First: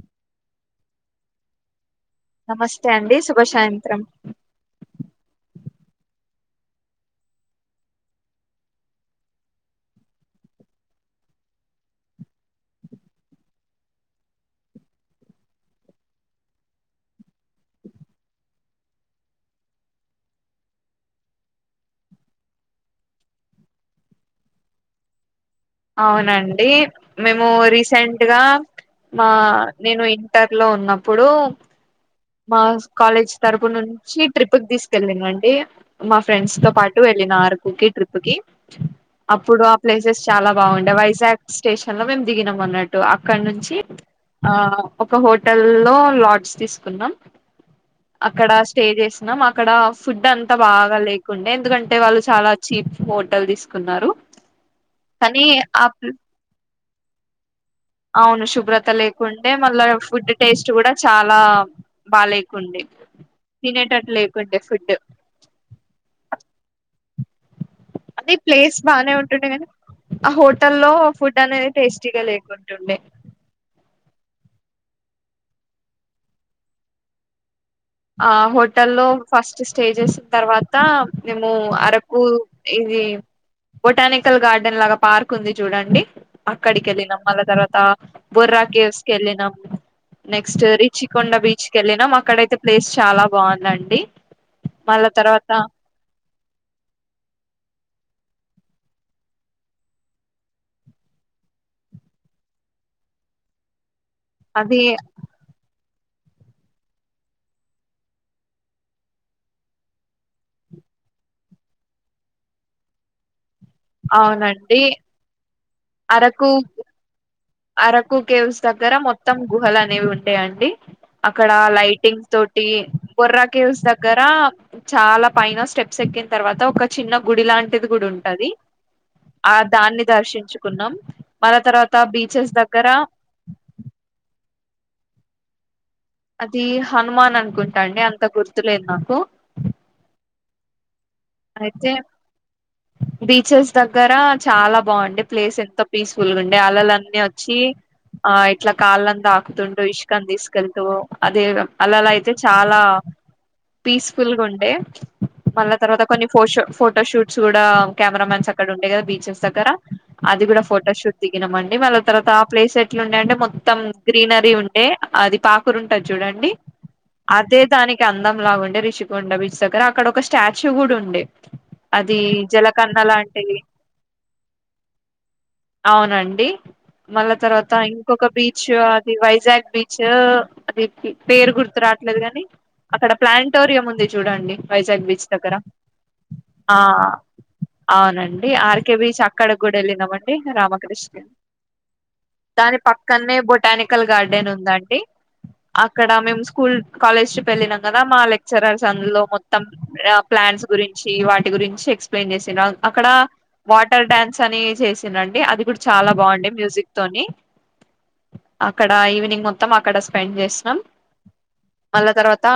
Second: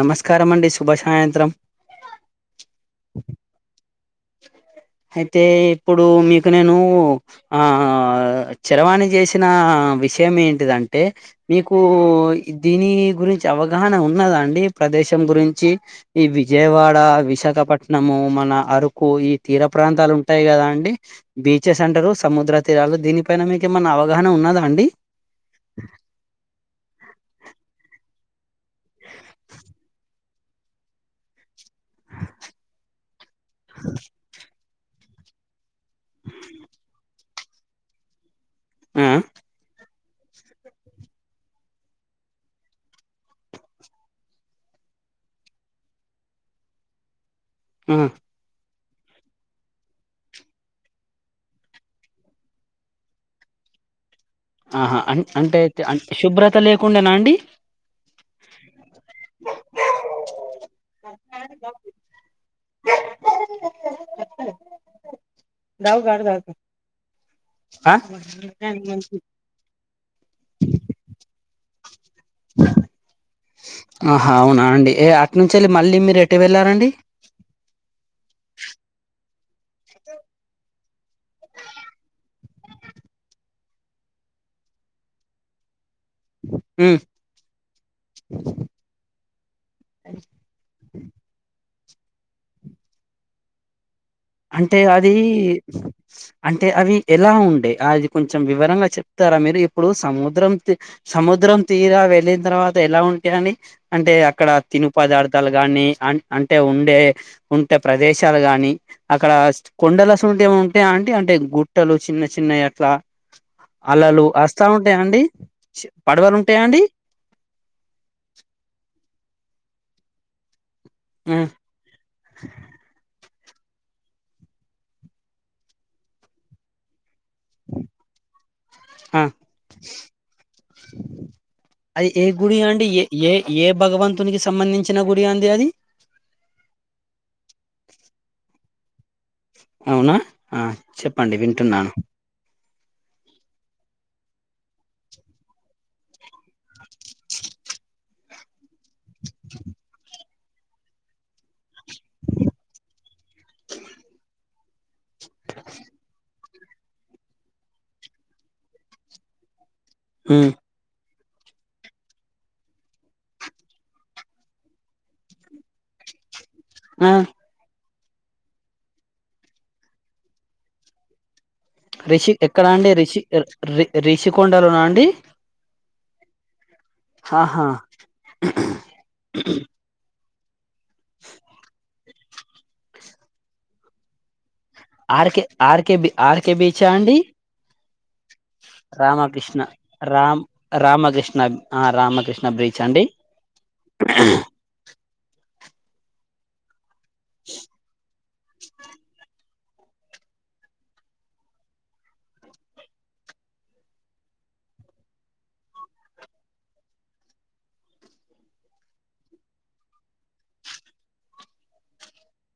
నమస్కార అండి శుభ సాయంత్రం. నమస్తే అండి శుభ సాాయంత్రం. అయితే ఇప్పుడు మీకు నేను ఆ చరవాణి చేసిన విషయం ఏంటిదంటే, మీకు దీని గురించి అవగాహన ఉన్నదండి ప్రదేశం గురించి ఈ విజయవాడ విశాఖపట్నము మన అరు. కో ఈ తీర ప్రాంతాలు ఉంటాయి కదా అండి బీచెస్ అంటారు సముద్ర తీరాలు దీనిపైన మీకు ఏమన్నా అవగాహన ఉన్నదా అండి? అవునండి మేము రీసెంట్. ఇగా మా నేను ఇంటర్ లో ఉన్నప్పుడు. మా కాలేజ్ తరపు నుంచి ట్రిప్ కి తీసుకు. స్పెల్లింగా అండి? మా ఫ్రెండ్స్ తో పాటు ఎటు నార్త్ ట్రిప్ కి ఆ అప్పుడు అప్ ప్లేసెస్ చాలా బాగుండే. వైజాగ్ స్టేషన్ లో మేము దిగినాం అన్నట్టు అక్కడ నుంచి ఆ ఒక హోటల్ లో లాడ్స్ తీసుకున్నాం. ఆ అక్కడ? స్టే చేసినాం, అక్కడ ఫుడ్ అంత బాగా లేకుండే ఎందుకంటే వాళ్లు చాలా ఛీప్ హోటల్ తీస్కున్నారు. ఆహా! అంటే అంటే శుభ్రత లేక. ఉండనా అండి. అవును శుభ్రతలే ఉంటే, మళ్ళా ఫుడ్ టేస్ట్ కూడా చాలా బాలే కుండే తినేటతిట్లు లే అంటే. ఫుడ్ దావు గ దాకు [unintelligible] అది ప్లేస్ బాగానే ఉంటుండే గానీ, ఆ హోటల్లో ఫుడ్ మళ్ళా, అది టేస్టీగా లేకుంటుండే. ఆహా! అవునా అండి అటు నుంచి వెళ్ళి మళ్ళీ మీరు ఎటు వెళ్ళారండి? ఆ హోటల్లో ఫస్ట్ స్టే చేసిన తర్వాత మేము అరకు ఇది బొటానికల్ గార్డెన్ లాగా పార్క్ ఉంది చూడండి. అక్కడికి ఉమ్. ఎల్లినం, మళ్ల తర్వాతా బొర్రా కేవ్స్ కెల్లినం, నెక్స్ట్ రిచికొండ బీచ్ కెల్లినాం అక్కడైతె ప్లేస్ చాలా బావుందండి. అంటే అదీ అంటే అవి ఎలా ఉండె ఆది కొంచెం వివరంగా చెప్తారా మీరు, ఇప్పుడు సముద్రం తి సముద్రం తీరా వెళ్లిన తర్వాత ఎలా ఉంటే అని అంటే అక్కడ అది తిను పదార్థాలు గానీ అం అంటే ఉండే ఉంటే ప్రదేశాలు గానీ అక్కడా స్ట్ కొండలసువంటియి ఏవైనా ఉంటాయా ఆంటి అంటే గుట్టలు చిన్నచిన్నయి అట్లా? అలలు అస్తా అవునండి ఉంటయా అండి? పడవలు అరకు ఉంటయా అండి? అరకు కేవ్స్ దగ్గర మొత్తం గుహలు అనేవి ఉంటయాండి? ఆ, అక్కడా లైటింగ్ తోటి. బొర్రాకేవ్స్ దగ్గరా చాలా పైన స్టెప్స్ ఎక్కిన తర్వాత ఒక చిన్న గుడి లాంటిది గూడ ఉంటది, ఆ దాన్ని దర్షించుకున్నాం. మరాతర్వాత అది బి ఏ గుడి ఆండి ఎ ఏ ఏ భగవంతున్ సంబంధించిన గుడి ఆంది అది? అదీ హనుమాన్ అనుకుంటాండి అంత గుర్తులేదు నాకు. అవునా ఆ చెప్పండి వింటున్నాను. అయితే బీచెస్ దగ్గరా చాలా బావుండె, ప్లేస్ ఎంత పీస్ ఫుల్ గుండే అలలన్నీ ఒచ్చీ ఆయ్ ఇట్లా కాళ్లని తాకుతుండు, ఇష్కని తీస్ [unintelligible] అదే అలలైతే చాలా పీస్ ఫుల్ గుండే. మల్ల తర్వాత ఫోషొ ఫోటో షూట్స్ గుడా కెమెరామ్యాన్స్ అక్కడ ఉండే కదా బీచెస్ దగ్గర. అది గుడా ఫోటోషూట్. దిగినమండి మళ్ల తర్వాత ఆ ప్లేస్ ఎట్లు ఉండే అంటే మొత్తం గ్రీనరీ ఉండే, అది పాకురు ఉంటది చూడండి. ఆ అదే దాని అందం లాగ ఉండే రిషికొండ బీచ్ దగ్గర అక్కడ ఒక స్టాచ్యూ గూడ ఉం ఉండే అదీ రిషి ఎక్కడ అండి జలకన్న రిషి లాంటివి, రి రిషికొండలోనా అండి అవునండి. మల్ల ఆహా తర్వాత ఇంకొక బీచ్ అది వైజాగ్ బీచ్. [inaudible] పేరు గుర్తురా లేదు కాని అక్కడ ప్లానిటోరియం ఉంది చూడండి. వైజాగ్ బీచ్ ఆర్కె దగ్గర ఆర్కె బి ఆ అవునండి ఆర్కే బీచ్ రామకృష్ణ అక్కడక్కూడా వెళ్ళినామండి రామ్ రామకృష్ణ ఆ రామకృష్ణ దాని బ్రీచ్ అండి పక్కనే బొటానికల్ గార్డెన్ ఉందండి డి అక్కడ మేము స్కూల్ కాలేజ్ వెళ్ళినాం కదా మా లెక్చరర్స్ అందులో మొత్తం ప్లాన్స్ గురించి వాటి గురించి ఎక్స్ప్లెయిన్ చేసిన అక్కడ వాటర్ డాన్స్ అని చేసిండి అది కూడా చాలా బాగుండంది మ్యూజిక్ తోని అక్కడ ఈవినింగ్ మొత్తం అక్కడ స్పెండ్ చేసినం మళ్ళ తర్వాత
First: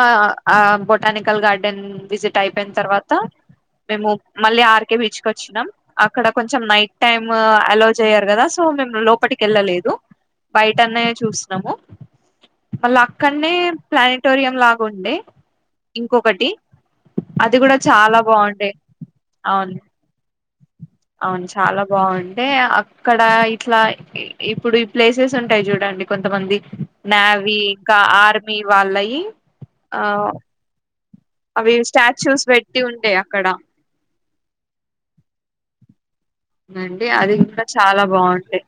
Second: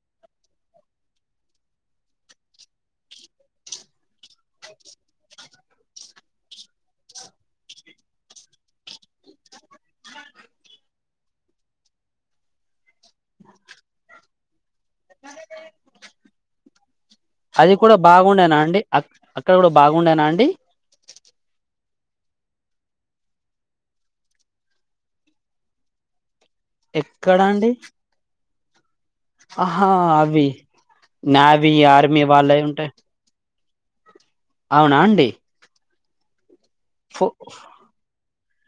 ఆ బొటానికల్ గార్డెన్ విజిట్ అయిపోయిన తర్వాత త మేము మళ్ళీ ఆర్కే బీచ్ క వచ్చినాం అక్కడ కొంచెం నైట్ టైమ్ అలో జెయ్యారు కదా సో మేము లోపటికి వెళ్ళలేదు బయట అన్నయ చూసన్నాము మళ్ళీ అక్కడ్నే ప్లానటోరియం లాగ ఉండే ఇంకొకటి అది కూడ కూడా బాగుండేనా అండి అక్కడ కూడ బాగుండేన అండి అండి అవును చాల బాగుంటే అక్కడ ఇట్ల ఇప్పుడు ఈ ప్లేసెస్ ఉంటాయి చూడండి కొంతమంది న్యావి ఇంక ఆర్ మీ వాళ్ళయి అహా ఆ అవి నావీ అవి ఆర్మీ స్టాచ్యూస్ వాళ్ళవి పెట్టి ఉంటాయి ఉంటయి అక్కడ అవునా అండి అండి ఫో అది కూడ చాల బాగుంట యి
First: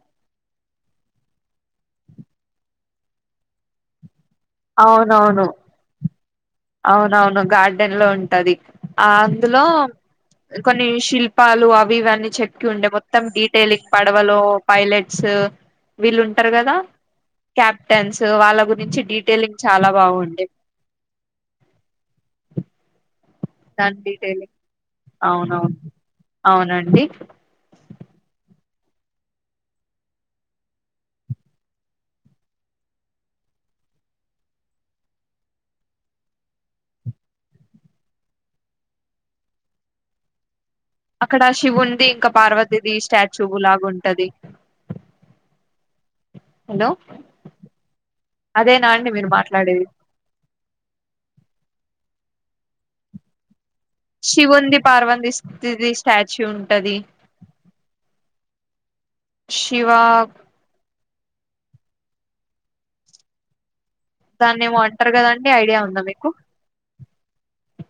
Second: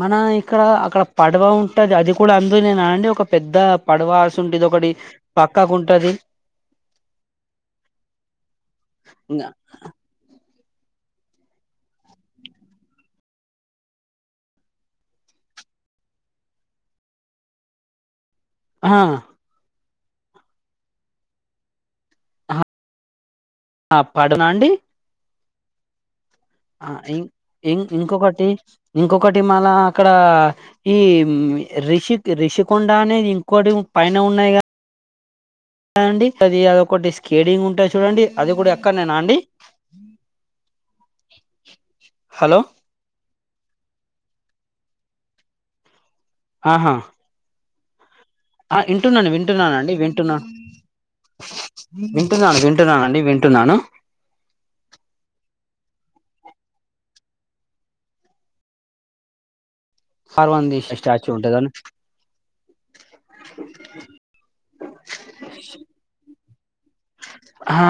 మన ఇక్కడ అక్కడ పడవ ఉంటది అది కూడ అందునే నా అండి ఒక పెద్ద పడవ అసుంటిది ఒకటి అవునవును పక్కకు ఉంటది అవునవును గార్డెన్లో ఉంటది ఆ అందులో కొన్ని శిల్పాలు అవి ఇవన్నీ చెట్లు ఉండే మొత్తం డీటెలింగ్ పడవలో పైలట్స్ వీళ్ళు ఉంటారు కదా క్యాప్టెన్స్ వాళ్ళ గురించి డి చాల బాగుండే ఆ పడనా [unintelligible] అండి అవున్ అవున ఆ ఇం ఇం ఇంకొకటి ఇంకొకటి మళ అక్కడా ఈ రిషి రిషికొండ అనేది ఇంకొటి పైన ఉన్నాయి కద అండి అది అదిొ ఒకటి స్కేటింగ్ ఉంటది చూడండి అది కూడ ఎక్కడ్నెనా అండి అక్కడ శివున్ది ఇంక హలో పార్వతీది స్టాచ్యూ చ్చువ్ లాగుంటది ఆహ ఆ అదేనా వింటున్నా మీరు అండి మాట్లాడేది వింటున్నానండి వింటున్నాను వింటున్నాను వింటున్నానండి వింటున్నాను శివుంది పార్వతి స్తుిది స్టాచ్యూ ఉంటది ష్ పార్వంది స్టాచ్యు ఉంటుదని దానేమో అంటరు కదండి ఐడియా ఉందా మీకు ఆ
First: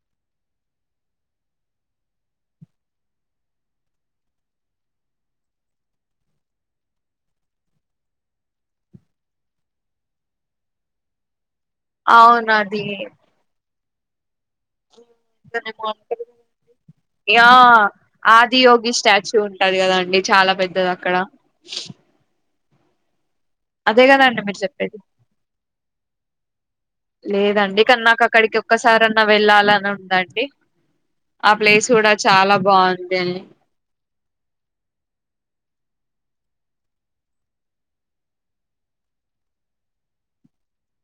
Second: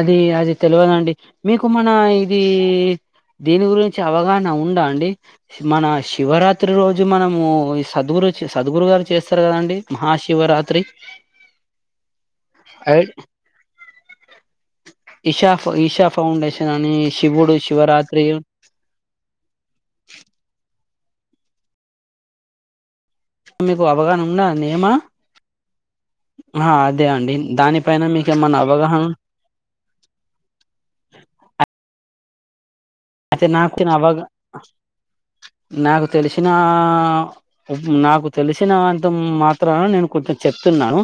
అది అది తెలవదండి మీకు మన ఇది దీని గురించి అవగాహన ఉందా అండి మన శివరాత్రి రోజు మనము సద్గురు సద్గురు గారు చేస్తారు కదండి మహాశివరాత్రి అవునది ఐ- ఇషా ఈషా ఫౌండేషన్ అని ఆ శివుడు శివరాత్రి ఆదియోగి స్టాచ్యూ ఉంటది కదా అండి చాలా పెద్దద అక్కడ మీకు అదే అవగాహన కదండి ఉందా మీరు అండి ఏమా చెప్పేది అదే అండి లేదండి కానీ దానిపైన నాకు మీకు అక్కడికి ఏమన్నా అవగాహన ఒక్కసారన్నా వెళ్ళాలని ఉందండి ఆ ప్లేస్ కూడా చాలా బాగుం అయితే నాకు ఆవగా నాకు తెలిసిన నాకు తెలిసిన అంత మాత్రన నేను కొంచెం చెప్తున్నాను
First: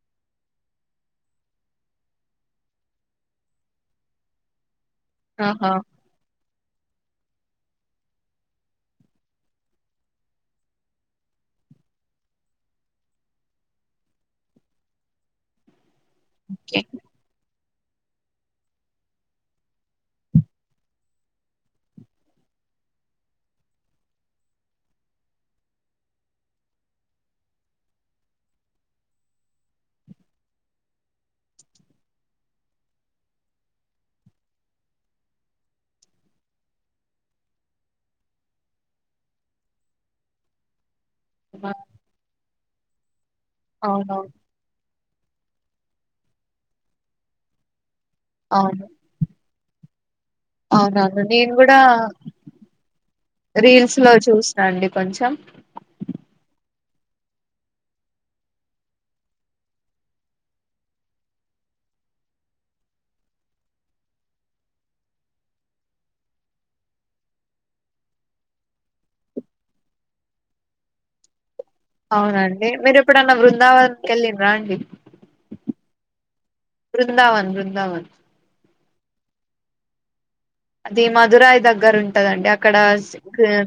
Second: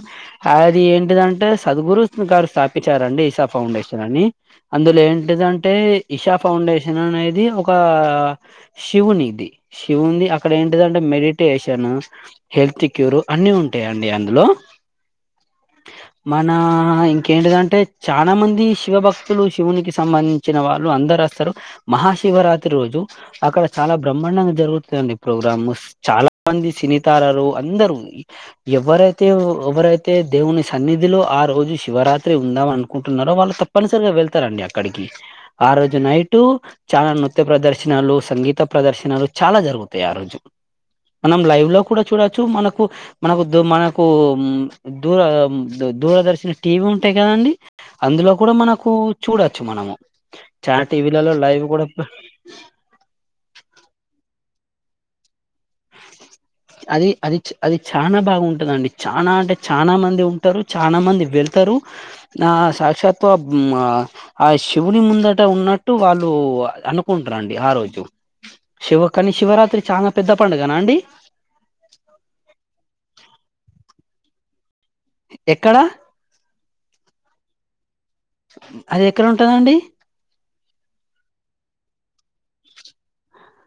అది ఏంటిదంటే సద్గురు గారు స్థాపించారండి ఈసా ఫౌండేషన్ అని అందులో ఆహా ఏంటిదంటే ఇషా ఫౌండేషన్ అనేది ఒక శివునిది శివుది అక్కడ ఏంటిదంటే మెడిటేషన్ హెల్త్ క్యూర్ అన్ని ఉంటాయండి అందులో మన ఓకే ఇంకేంటిదంటే చానా మంది శివభక్తులు శివునికి సంబంధించిన వాళ్ళు అందరు అస్తరు మహాశివరాత్రి రోజు అక్కడ చాలా బ్రహ్మాండంగా జరుగుతుదండి ప్రోగ్రామ్ చాలా మంది సినితారలు అందరూ ఎవరైతే ఎవరైతే దేవుని సన్నిధిలో ఆ రోజు శివరాత్రి ఉందాం అనుకుంటున్నారో వాళ్ళు తప్పనిసరిగా వెళ్తారండి అక్కడికి ఆ రోజు నైటు చాలా నృత్య ప్రదర్శనలు సంగీత ప్రదర్శనలు చాలా జరుగుతాయి ఆ రోజు మనం లైవ్ లో కూడా చూడొచ్చు మనకు మనకు మనకు అవునవును దూర దూరదర్శన టీవీ ఉంటాయి కదండి అందులో కూడా అవును మనకు చూడొచ్చు మనము చాన టీవీలలో లైవ్ ఆ కూడా రీల్స్ లో చూసి రండి కొంచెం అది అది అది చనా బాగుంటదండి చనా అంటే చనా మంది ఉంటారు చనా మంది వెళ్తారు ఆ సాక్షాతు ఆ శివుని ముందట ఉన్నట్టు వాళ్ళు అనుకుంటారండి ఆ రోజు శివ కానీ శివరాత్రి చాన పెద్ద పండుగ దనా అండి అవునండి మీరు ఇప్పు నా వృందావన్ కెలిన్ రా అండి ఎక్కడ బృందావన్ బృందావన్ అది ఎక్కడ ఉంటదండి అది మధురాయి దగ్గర ఉంటదండి అక్కడ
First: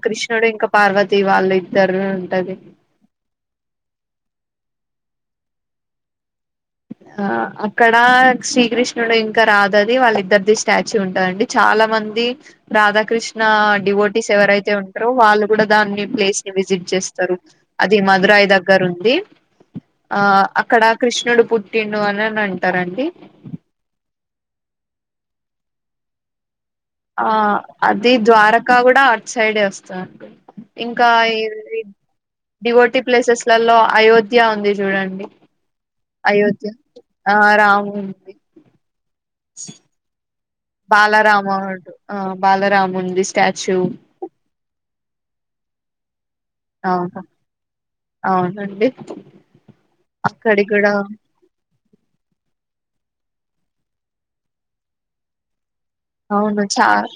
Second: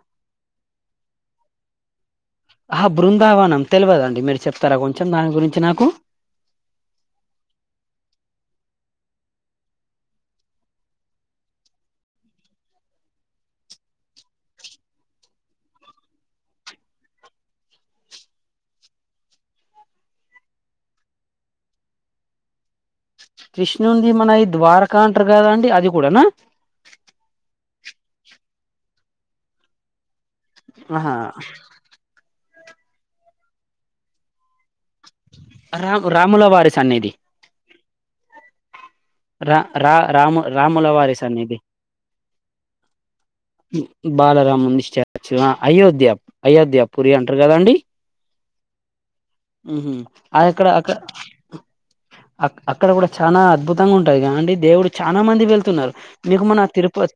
కృష్ణుడు ఇంకా పార్వతి వాళ్ళు ఇద్దరు ఉంటది ఆహ బృందావనం తెలివదండి మీరు చెప్ తార కొంచెం దాని గురించి నాకు ఆ అక్కడ శ్రీకృష్ణుడు ఇంకా రాదది వాళ్ళ ఇద్దరిది స్టాచ్యూ ఉంటదండి చాలా మంది రాధాకృష్ణ డివోటీస్ ఎవరైతే ఉంటారో వాళ్ళు కూడా దాన్ని ప్లేస్ ని విజిట్ చేస్తారు అది మధురాయి దగ్గర ఉంది ఆ అక్కడ కృష్ణుడు పుట్టిండు అని అన్ అంటారండి కృష్ణుణుది మన ఈ ద్వారకా అంట్ర కదా అండి అది కూడానా ఆ అది ద్వారకా కూడా అటు సైడే వస్తదండి ఇంకా ఆహా డివోటి ప్లేసెస్ లలో అయోధ్య ఉంది చూడండి రామ్ రాముల అయోధ్య వారి సన్నిధి ఆ రాము ఉంది రా రా రామ బాలరామ బాలరా ముంది స్టాచూ అ అయోధ్యా అయోధ్యా పూరి అంటారు కదాండి అవునండి ఆ అక్కడి అక్కడ కూడా అక్కడ అ అక్కడ కూడా చనా అద్భుత అత్తంగా ఉంటారు కాండి దేవుడు చాలా మంది వెళ్తున్నారు అవును దిగుమనా చా తిరుపత్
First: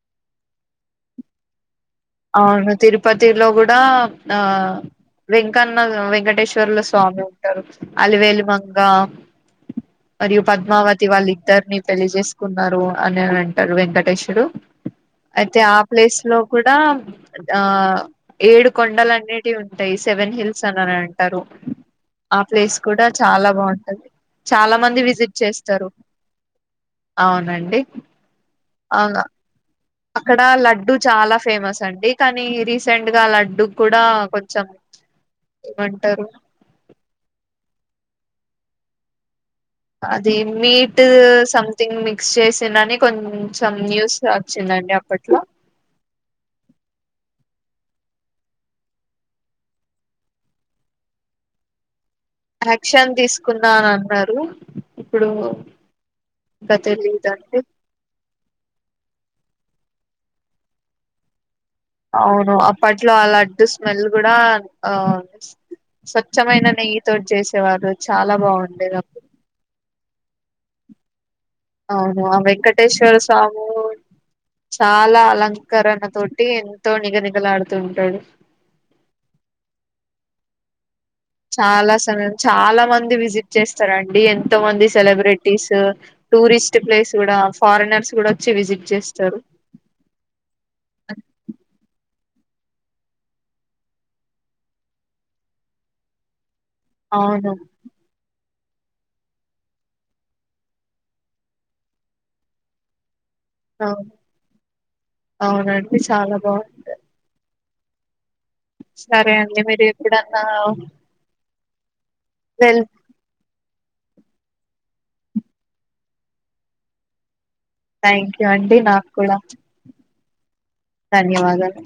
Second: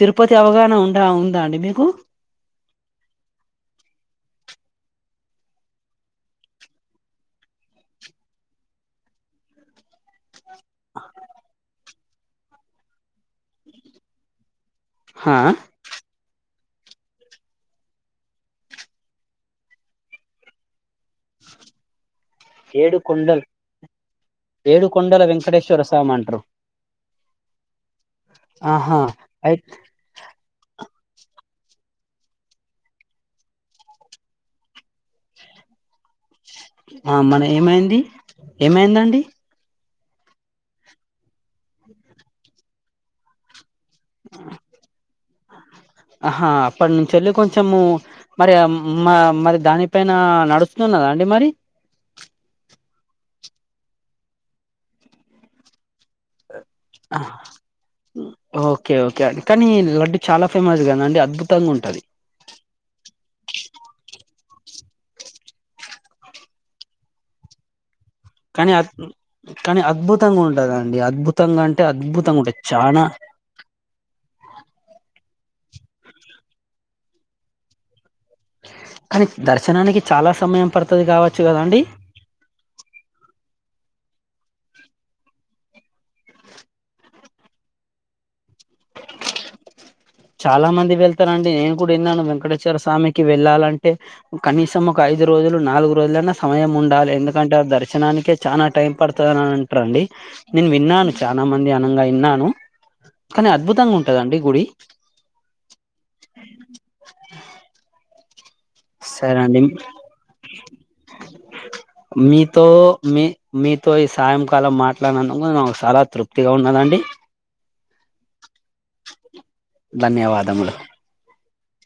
తిరుపతి అవగాహన ఉండా ఉందా అండి మీకు అవును తిరుపతిలో కూడా ఆ వెంకన్న వెంకటేశ్వరుల స్వామి ఉంటారు అలివేలి మంగ మరియు పద్మావతి వాళ్ళ ఇద్దరుని పెళ్ళి జేసుకున్నారు అని అంటారు వెంకటేశ్వడు హా అయితే ఆ ప్లేస్ లో కూడా ఆ ఏడు కొండలు అన్నిటివి ఉంటాయి సెవెన్ హిల్స్ అనిని అంటారు ఆ ప్లేస్ ఏడు కూడా కొండలు చాలా బాగుంటుది చాలా ఏడు మంది కొండల విజిట్ వెంకటేశ్వర చేస్తారు స్వామి అంటారు అవునండి ఆహా అవును అయి అక్కడ లడ్డు చాలా ఫేమస్ అండి కానీ రీసెంట్ గా లడ్డు కూడా కొంచెం ఏమంటారు ఆ మన ఏమైంది ఏమైందండి అది మీట్ సంథింగ్ మిక్స్ చేసినని కొంచం సమ్ న్యూస్ లో వచ్చిందండి అప్పట్లో కొంచము మరి మరి దానిపైనా నడుస్తున్నదా అండి మరి యాక్షన్ తీసుకున్నా అని అన్నారు ఇప్పుడు ఇంక తెలీదండి ఓకే ఓకే అండి కానీ లడ్డూ చాలా ఫేమస్ కదా అండి అద్ అవును అప్పట్లో అలా లడ్డూ స్మెల్ కూడా ఆ స్వచ్ఛమైన నెయ్యి తోటి చేసేవారు చాలా కానీ అ బాగుండేది అప్పుడు కానీ అద్భుత్ తంగా ఉంటదండి అద్భుత్ అవును ఆ వెంకటేశ్వర స్వాము చాలా అలం కరున తోటి ఎంతో నిగ నిగలాడుతుంటాడు కానీ దర్శనానికి చాలా సమయం పడత్ చాలా సమయం చాలా మంది విజిట్ చేస్తారండి ఎంతో మంది సెలబ్రేటీస్ టూరిస్ట్ ప్లేస్ కూడా ఫారినర్స్ కూడా వచ్చి విజిట్ చేస్తారు చాలా మంది వెళ్తారండి నేను కూడా విన్నాను [unintelligible] స్వామికి వెళ్ళాలంటే కనీసం ఒక ఐదు రోజులు నాలుగు రోజులన్న సమయం ఉండాలి అవును ఎందుకంటే ఆ దర్శనానికే చానా టైం పడతారంట అండి డ నేను విన్నాను చాలా మంది అనంగా విన్నాను కానీ అద్భుతంగా అవును ఉంటది గుడి అవునండి చాలా బాగుంటయి సరే అండి మీరు ఎప్పుడన్నా మీతో వెల్ మీ మీ తో ఈ సాయంకాలం మాట్లాడినందుకు నాకు చాలా తృప్తిగా ఉన్నదండి థ్యాంక్ యూ అండి నాకు కూడా ధన్యవాదములు ధన్యవాదాలు